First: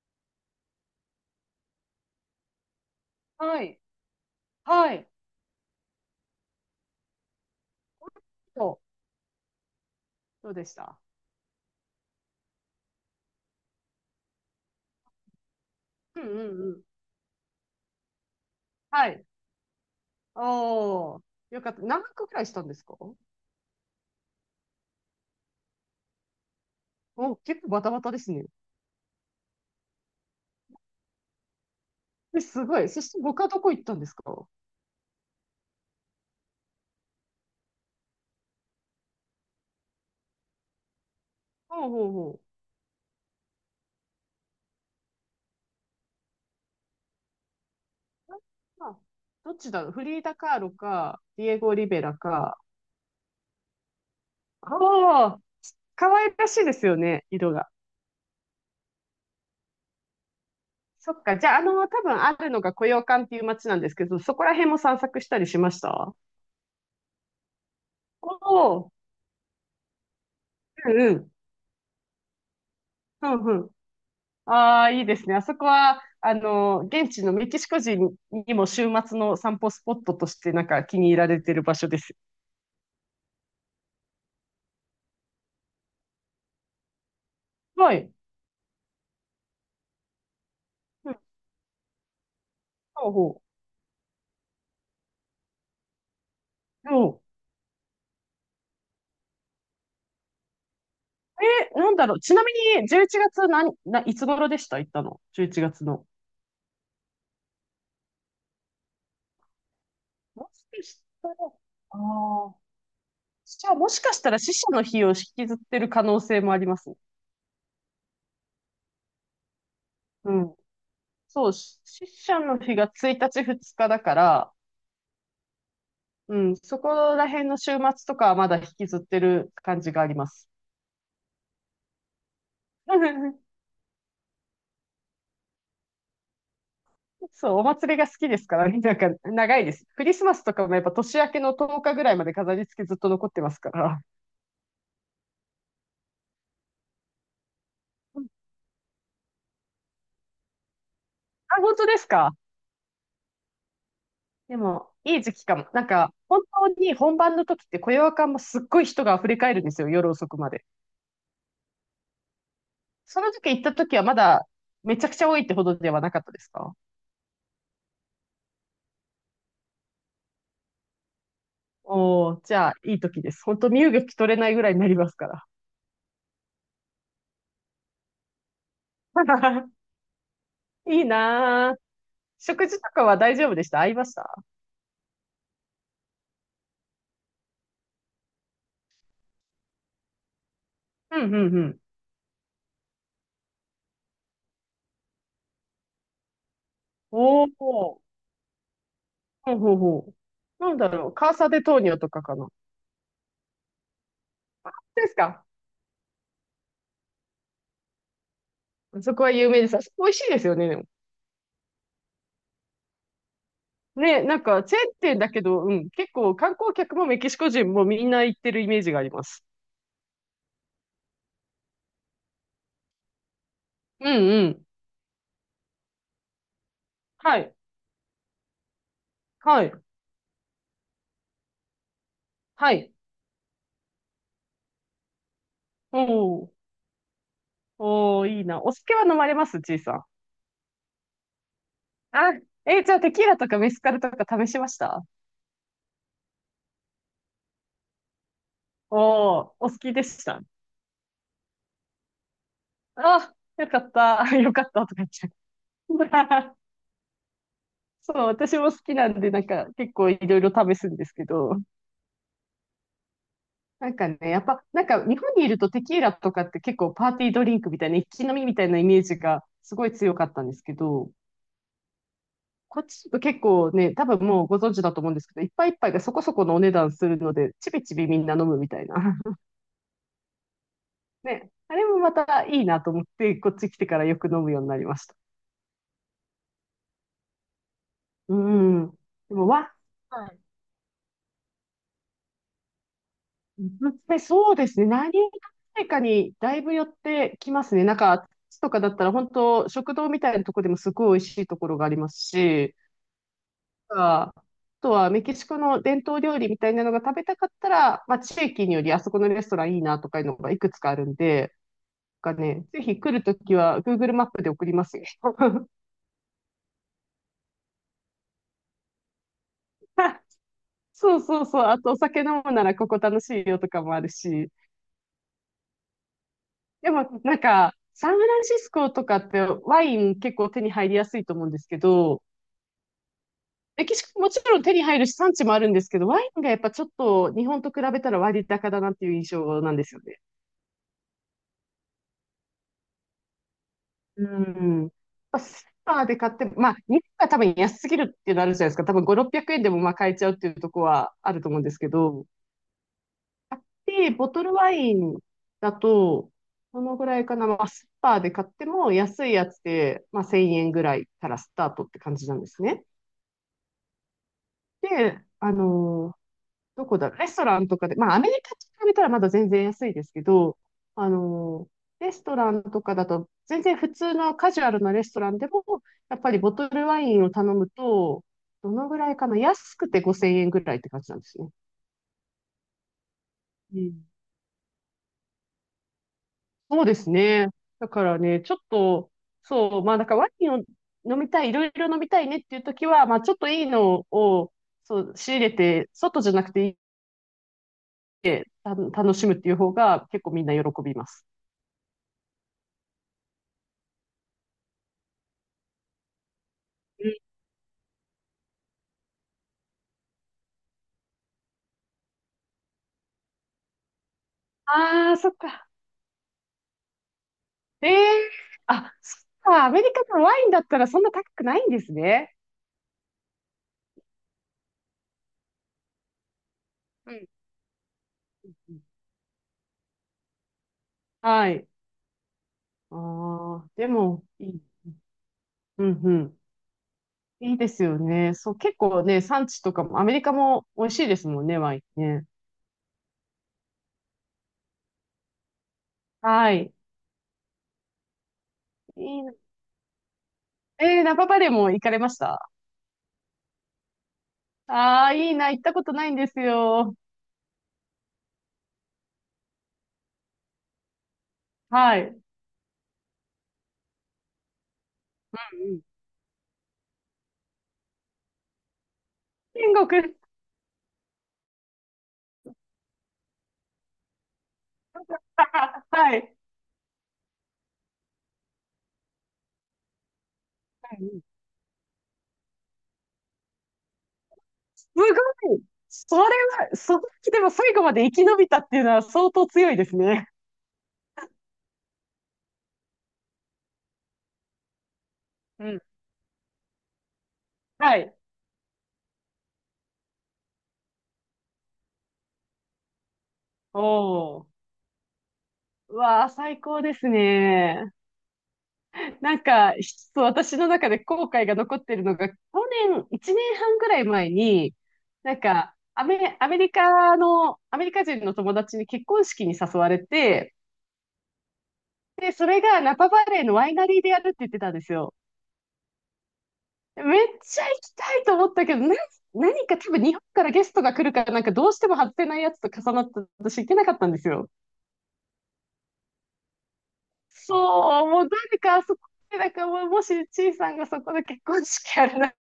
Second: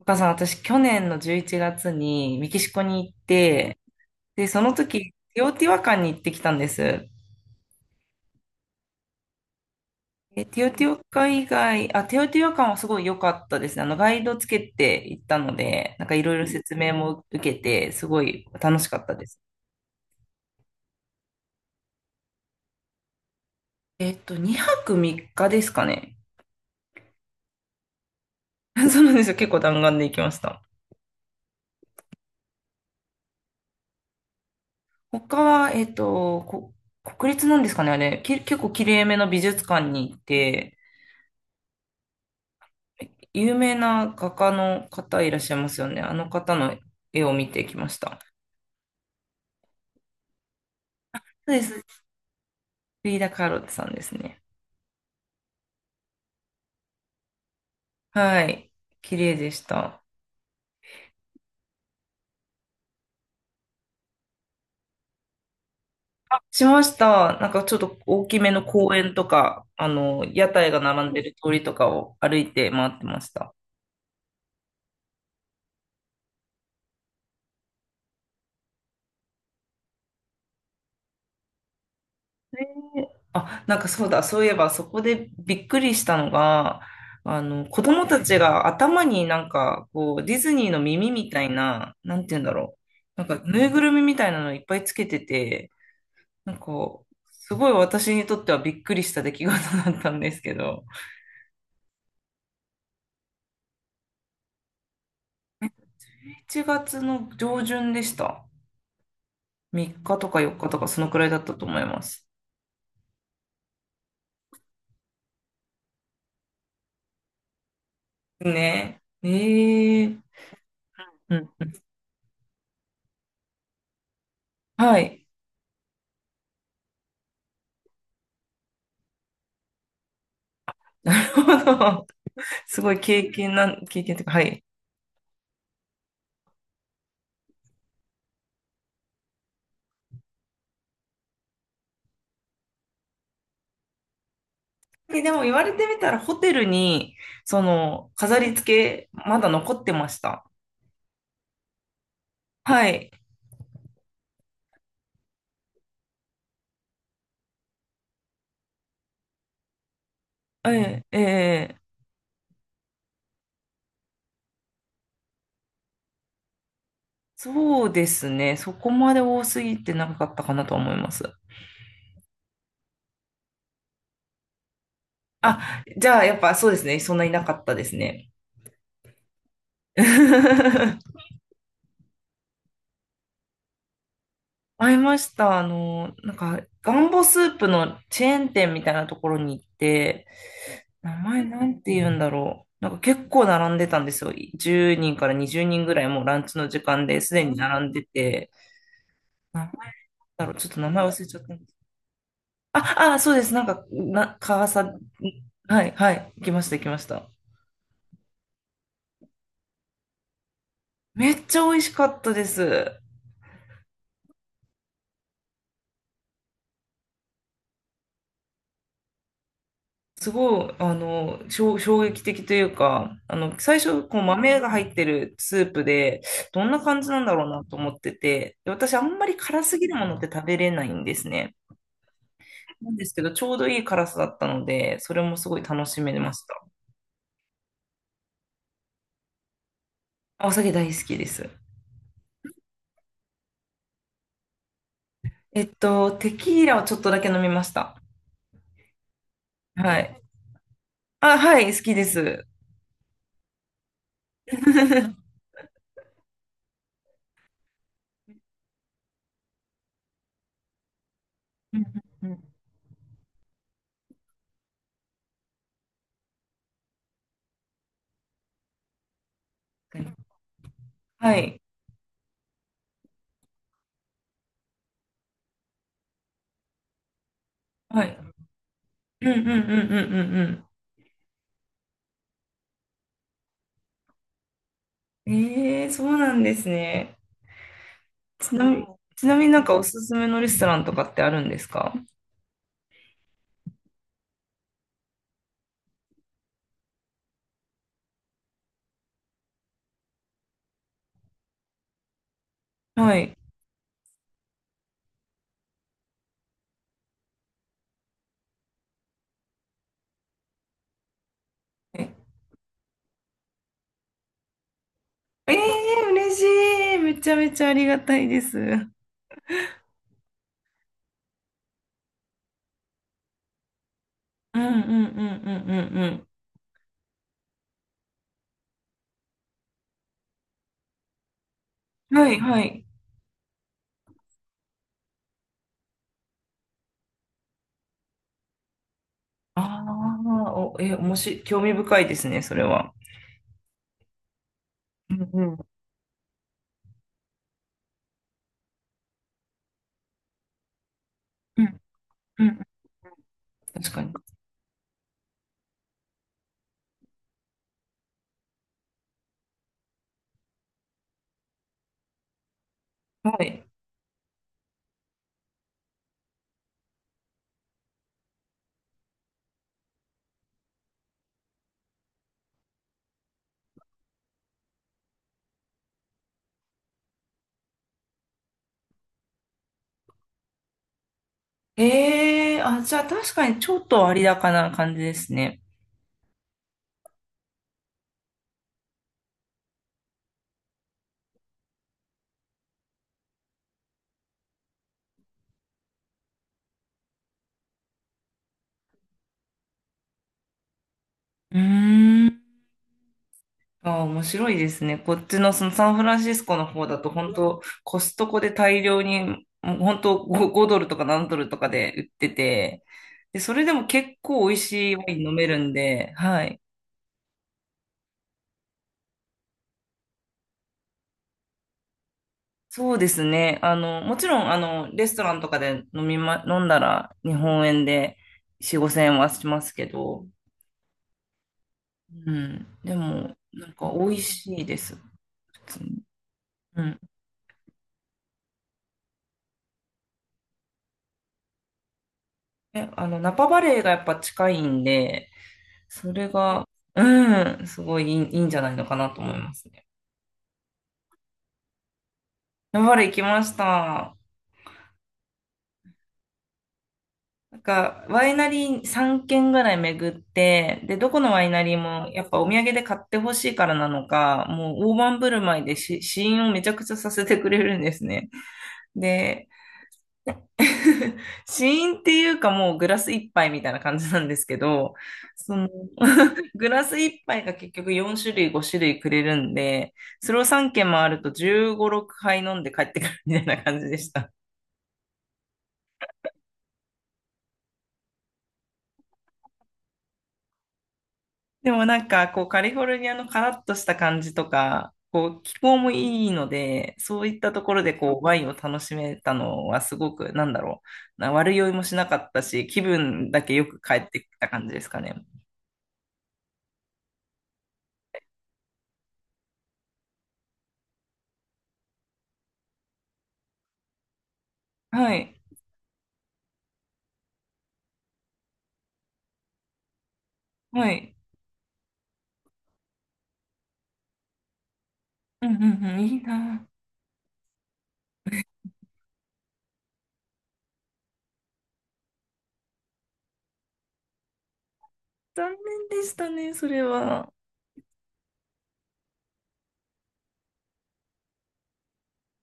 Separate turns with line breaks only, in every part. お母さん、私、去年の11月にメキシコに行っ
は
て、
い。
で、その
はい。
時、ティオティワカンに行ってきたんです。
そう。
え、
どう
テ
で
ィ
し
オティワ
た？
カン以外、あ、ティオティワカンはすごい良かったですね。ガイドつけて行ったので、なんか
う
い
ん
ろ
う
い
ん
ろ
う
説
ん。
明も受けて、すごい楽しかっ
は
たで
い。
す。
おー。よかった。何泊くらいしたんですか？
2泊3日ですかね。
お、結構バタバタですね。
そうなんですよ。結構弾丸で行きました。
え、すごい。そして他どこ行ったんですか？ほ
他は、国立なんですかね、あれ。結構綺麗めの美術館に行って、
うほうほう。
有名な画家の方いらっしゃいますよね。あの方の絵を見てきました。
あ、まあ、どっちだろう、フリーダ・カーロか、ディ
そう
エ
です。
ゴ・リベ
フ
ラか。
リーダ・カーロットさんですね。
ああ、可愛らしいですよね、色が。
はい。綺麗でした。
そっか。じゃあ、多分あるのがコヨーカンっていう街なんですけど、そこら辺も散策したりしました？
しました。なんかちょっと大
お
きめの
お
公
ー。
園とか、屋台が
うん
並
う
んで
ん。
る通りとかを歩いて回ってま
う
した。
ん。ああ、いいですね。あそこは、現地のメキシコ人にも週末の散歩スポットとしてなんか気に入られてる場所です。
あ、なんかそうだ、そういえばそこでびっくりしたのが、子
は
供
い。
たちが頭になんか、こう、ディズニーの耳
うん、
みたいな、なんて言うんだろ
ほう
う。なんか、
ほ
ぬいぐるみみたいなのいっぱいつけてて、なんか、
う。そ
すごい私にとってはびっくりした出来事だったんですけど、
う。え、なんだろう。ちなみに、11月いつ頃でした？行ったの？ 11 月の。
7月の上旬でした。3日とか
も
4
し
日と
か
か
し
そのくら
た
い
ら、
だったと思います。
ああ、じゃあもしかしたら死者の日を引きずってる可能性もあります。
ね。ええー。
うん。
う
そ
ん。
う、死者の日が1日、2日だから、
はい。
うん、そこら辺の週末とかはまだ引きずってる感じがあります。
なるほど。すごい経験というか、はい。
そう、お祭りが好きですからね。なんか、長いです。クリスマスとかもやっぱ年明けの10日ぐらいまで飾り付けずっと残ってますから。
で、でも言われてみたらホテルに、その、
うん。
飾り付け、まだ残ってました。
あ、本当ですか？
はい。
でも、いい時期かも。なんか、本当に本番の時って、雇用感もすっごい人が溢れ返るんですよ、夜遅くまで。
ええええ、
その時行った時はまだ、めちゃくちゃ多いってほどではなかったですか？
そうですね。そこまで多すぎてなかったかなと思います。
おおー、じゃあ、いい時です。本当、身動き取れないぐらいになりますから。
あ、じゃあ、やっぱそうですね。そんなになかったですね。
いい なぁ。食事とかは大丈夫でした？合いました？
会いました。なんか、ガンボスープのチェーン店みたいなところに行って、名
うん、う
前
ん、う
な
ん。
んて言うんだろう。なんか結構並んでたんですよ。10人から20人ぐらいもうランチの時間ですで
お
に並ん
お。
でて。
ほう
名前
ほうほ
だろう。
う。
ちょっ
なん
と
だ
名前
ろう。
忘れ
カ
ち
ー
ゃっ
サ
たん
デ
です。
トーニョとかかな。
あ、あ、そうです。川崎、
ですか？
はい、はい。行きました、行きました。
そこは有名です。あそこ美味しいですよね、でも。
めっちゃ美味しかったです。
ね、なんか、チェーン店だけど、うん、結構観光客もメキシコ人もみんな行ってるイメージがあります。
すごい、衝撃的というか、最初、
う
こう、
んう
豆
ん。
が入ってるスープで、どんな感じなんだ
は
ろう
い。
なと思ってて、で私、あんまり辛
はい。
すぎるものって食べれないんですね。
は
な
い。
んですけど、ちょうどいい辛さだったので、それもすごい楽しめまし
おー。
た。
おー、いいな。お酒は飲まれます？ちいさん。
お酒大好きです。
あ、えー、じゃあテキーラとかメスカルとか試しました？
テキーラをちょっとだけ飲みました。
おー、お好き
は
で
い。
した？
あ、はい、好きです。
あ、よかった。よかったとか言っちゃ う。そう、私も好きなんで、なんか結構いろいろ試すんですけど、
うんうんうん。
なんかね、やっぱ、なんか日本にいるとテキーラとかって結構パーティードリンクみたいな、一気飲みみたいなイメージがすごい強か ったんですけど、
はい。
こっちだと結構ね、多分もうご存知だと思うんですけど、いっぱいいっぱいがそこそこのお値段するので、ちびち
は
び
い。
みんな飲むみたいな。
うんうん うんうんうん
ね、あれもまたいいなと思って、こっち来てからよく飲むようになりました。
うん。ええ、そうなんですね。
う
ちなみに、
ん。
ち
で
なみ
も、
になんか
わ、
おすすめのレストランとかってあるんですか？
で、まねそうですね。何がかにだいぶ寄ってきますね。なんか、とかだったら本当、食堂みたいなとこでもすごい美味しいところがありますし、
はい。
あとはメキシコの伝統料理みたいなのが食べたかったら、まあ、地域によりあそこのレストランいいなとかいうのがいくつかあるんで、
え
なんかね、ぜひ来るときは Google マップで送りますよ。
えー、嬉しい。めちゃめちゃありがたいです。うん
そうそうそう。あとお酒飲むならここ楽しいよとかもあるし。
うんうんうんうん
でも、なんか、サンフランシスコとかってワイン結構手に入りやすいと思うんですけ
うん。
ど、
はいはい。
メキシコもちろん手に入るし産地もあるんですけど、ワインがやっぱちょっと日本と比べたら割高だなっていう印象なん
あ
ですよね。
あ、お、え、もし、興味深いですね、それは。
うん。ま
うん
あ
う
スー
ん
パーで買って、まあ、日本が多分安すぎるっていうのあるじゃないですか。多分5、600円でもまあ買えちゃうっていうところはあると思う
う
んです
ん
けど、
うん、確か
で、
に。
ボトルワインだと、このぐらいかな、まあ、スーパーで買っても安いやつで、まあ、1000円ぐらいからスタートって感じなんですね。
はい。
で、どこだろう、レストランとかで、まあ、アメリカと比べたらまだ全然安いですけど、あの、レストランとかだと、全然普通のカジュアルなレストランでも、やっぱりボトルワインを頼むと、どのぐらいかな、安くて5000円ぐらいって感じなんですね。
ええ、あ、じゃあ確かにちょ
う
っと
ん。
割高な感じですね。
そうですね。だからね、ちょっと、そう、まあ、だからワインを飲みたい、いろいろ飲みたいねっていう時は、まあ、ちょっといいのを、そう、仕入れて、外じゃなくて楽しむっていう方が結構みんな喜びます。
うーん。ああ、面白いですね。こっちのそのサンフランシスコの方だと本当コストコで大量に、もう本当5、ドルとか何ドルとかで売ってて、で、それでも結構美味しいワ
ああー、
イン
そっ
飲める
か。
んで、はい。
ええ、あ、そっか。アメリカのワインだったらそんな高くないんですね。
そうですね。もちろん、レストランとかで飲みま、飲んだ
う
ら
ん
日本円で
う
4、
ん。
5千円はしますけど、
はい。
うん。でも、
あ
な
あ、
ん
で
か美味
も、い
し
い。
いです、普通
うん
に。
うん。
うん。
いいですよね。そう、結構ね、産地とかも、アメリカも美味しいですもんね、ワインね。
え、あの、ナパバレーがやっぱ近いんで、それ
は
が、
い。
うん、すごいいいいいんじゃないのか
い
なと
いな。
思いますね。
えー、ナパバレーも行かれました？
山原行きました。
ああー、いいな。行ったことないんですよ。
なんか、ワイナリー3軒ぐらい巡って、で、どこのワイナリー
はい。
も
う
やっぱお土産で買ってほしいからなのか、もう大盤振る舞いで
ん。
試飲をめちゃくちゃさせてくれるんですね。で、
天国。
死因っていうかもうグラス一杯みたいな感じなんですけど、その
はい。
グラス一杯が結局4種類5種類くれるんで、それを3軒回ると15、6杯飲んで帰ってくるみたいな感じでした。
ごい。それは、その時でも最後まで生き延びたっていうのは相当強いですね。
でもなんかこうカリフォルニアのカラッとした感じとか、こう気
う
候
ん。
もいいので、そういったところで
はい。
こうワインを楽しめたのはすごくなんだろう、悪酔いもしなかったし、気分だけよく帰ってき
おー。
た感じですかね。
うわあ、最高ですね。なんか、一つ私の中で後悔が残ってるのが、去年、1年半ぐらい前に、
はい。
なんか、アメリカ人の友達に結婚式に誘われて、
はい。
で、それがナパバレーのワイナリーでやるって言ってたんですよ。
うんうんうん、いいなぁ。
めっちゃ行きたいと思ったけど、な、何か多分日本からゲストが来るから、なんかどうしても外せないやつと重なって、私行けなかったんですよ。
残念でしたね、それは。
そう、もう誰かあそこで、なんかもうもしちいさんがそこで結婚式やるなら、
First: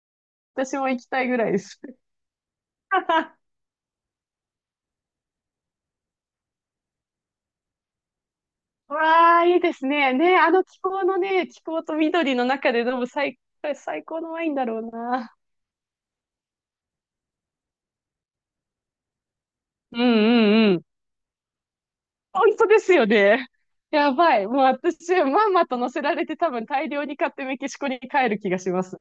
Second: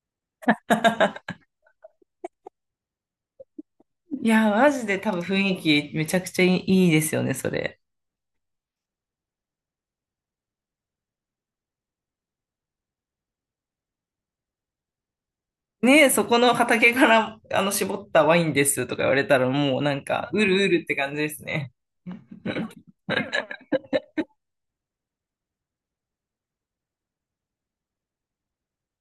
私も行きたいぐらいです。
いや、マジで多分雰囲気めちゃくちゃいいですよね、それ。
わあ、いいですね。ね、あの気候のね、気候と緑の中で飲む最高のワインだろうな。
ねえ、そこの畑からあの絞ったワインですとか言われたらもうな
うん
んか、うるう
うんう
る
ん。
って感じですね。
本当ですよね。やばい。もう私、まんまと乗せられて多分大量に買ってメキシコに帰る気がします。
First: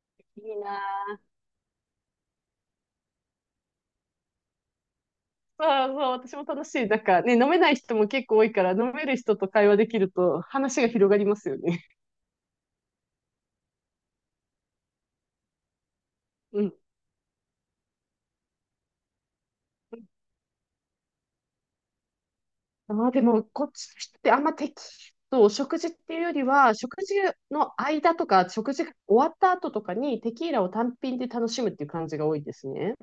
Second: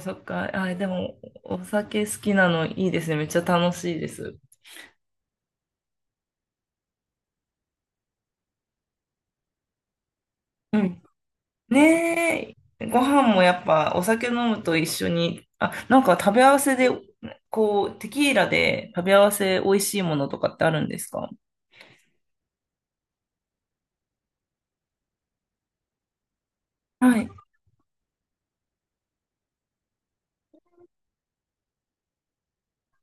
そっ
い
か、
い
あ、でも
な
お酒好きなのいいですね、めっちゃ楽しいです。
ぁ。そうそう、私も楽しい。なんかね、飲めない人も結構多いから、飲める人と会話できると
う
話が
ん。
広がりますよね。
ねえ、ご飯もやっぱお酒飲むと一緒に、あ、なんか食べ 合わ
うん。
せで、こう、テキーラで食べ合わせ美味しいものとかってあるんですか？
ああ、でも、こっちの人ってあんま適当、食事っていうよりは、食事
はい。
の間とか、食事が終わった後とかにテキーラを単品で楽しむっていう感じが多いですね。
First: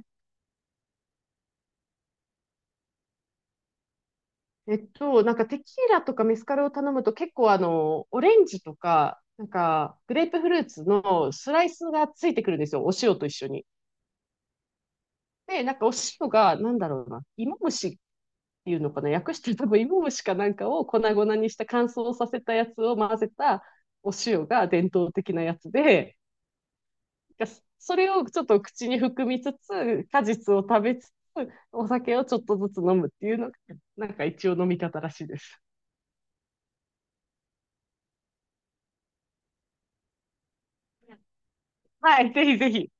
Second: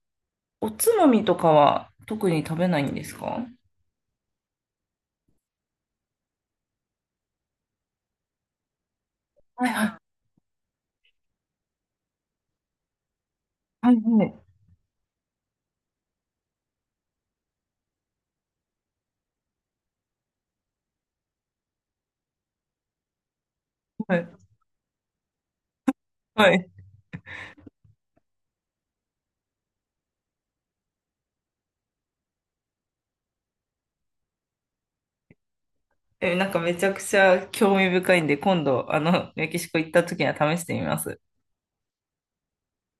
おつまみとかは特に食べないんですか？
なんかテキーラとかメスカルを頼むと結構オレンジとか、なん
はいは
か、グ
い
レープフルーツのスライスがついてくるんですよ。お塩と一緒に。
はい。
で、なんかお塩が、なんだろうな、芋虫ていうのかな、訳して多分芋虫かなんかを粉々にした乾燥させたやつを混ぜたお
はい。
塩が伝統的なやつで、
はい。
それをちょっと口に含みつつ、果実を食べつつ、お酒をちょっとずつ飲むっていうのが、なんか一応飲み方らしいです。
なんかめちゃくちゃ興味深いんで、今度、メキシコ行った時には試してみます。
はい、ぜひぜひ。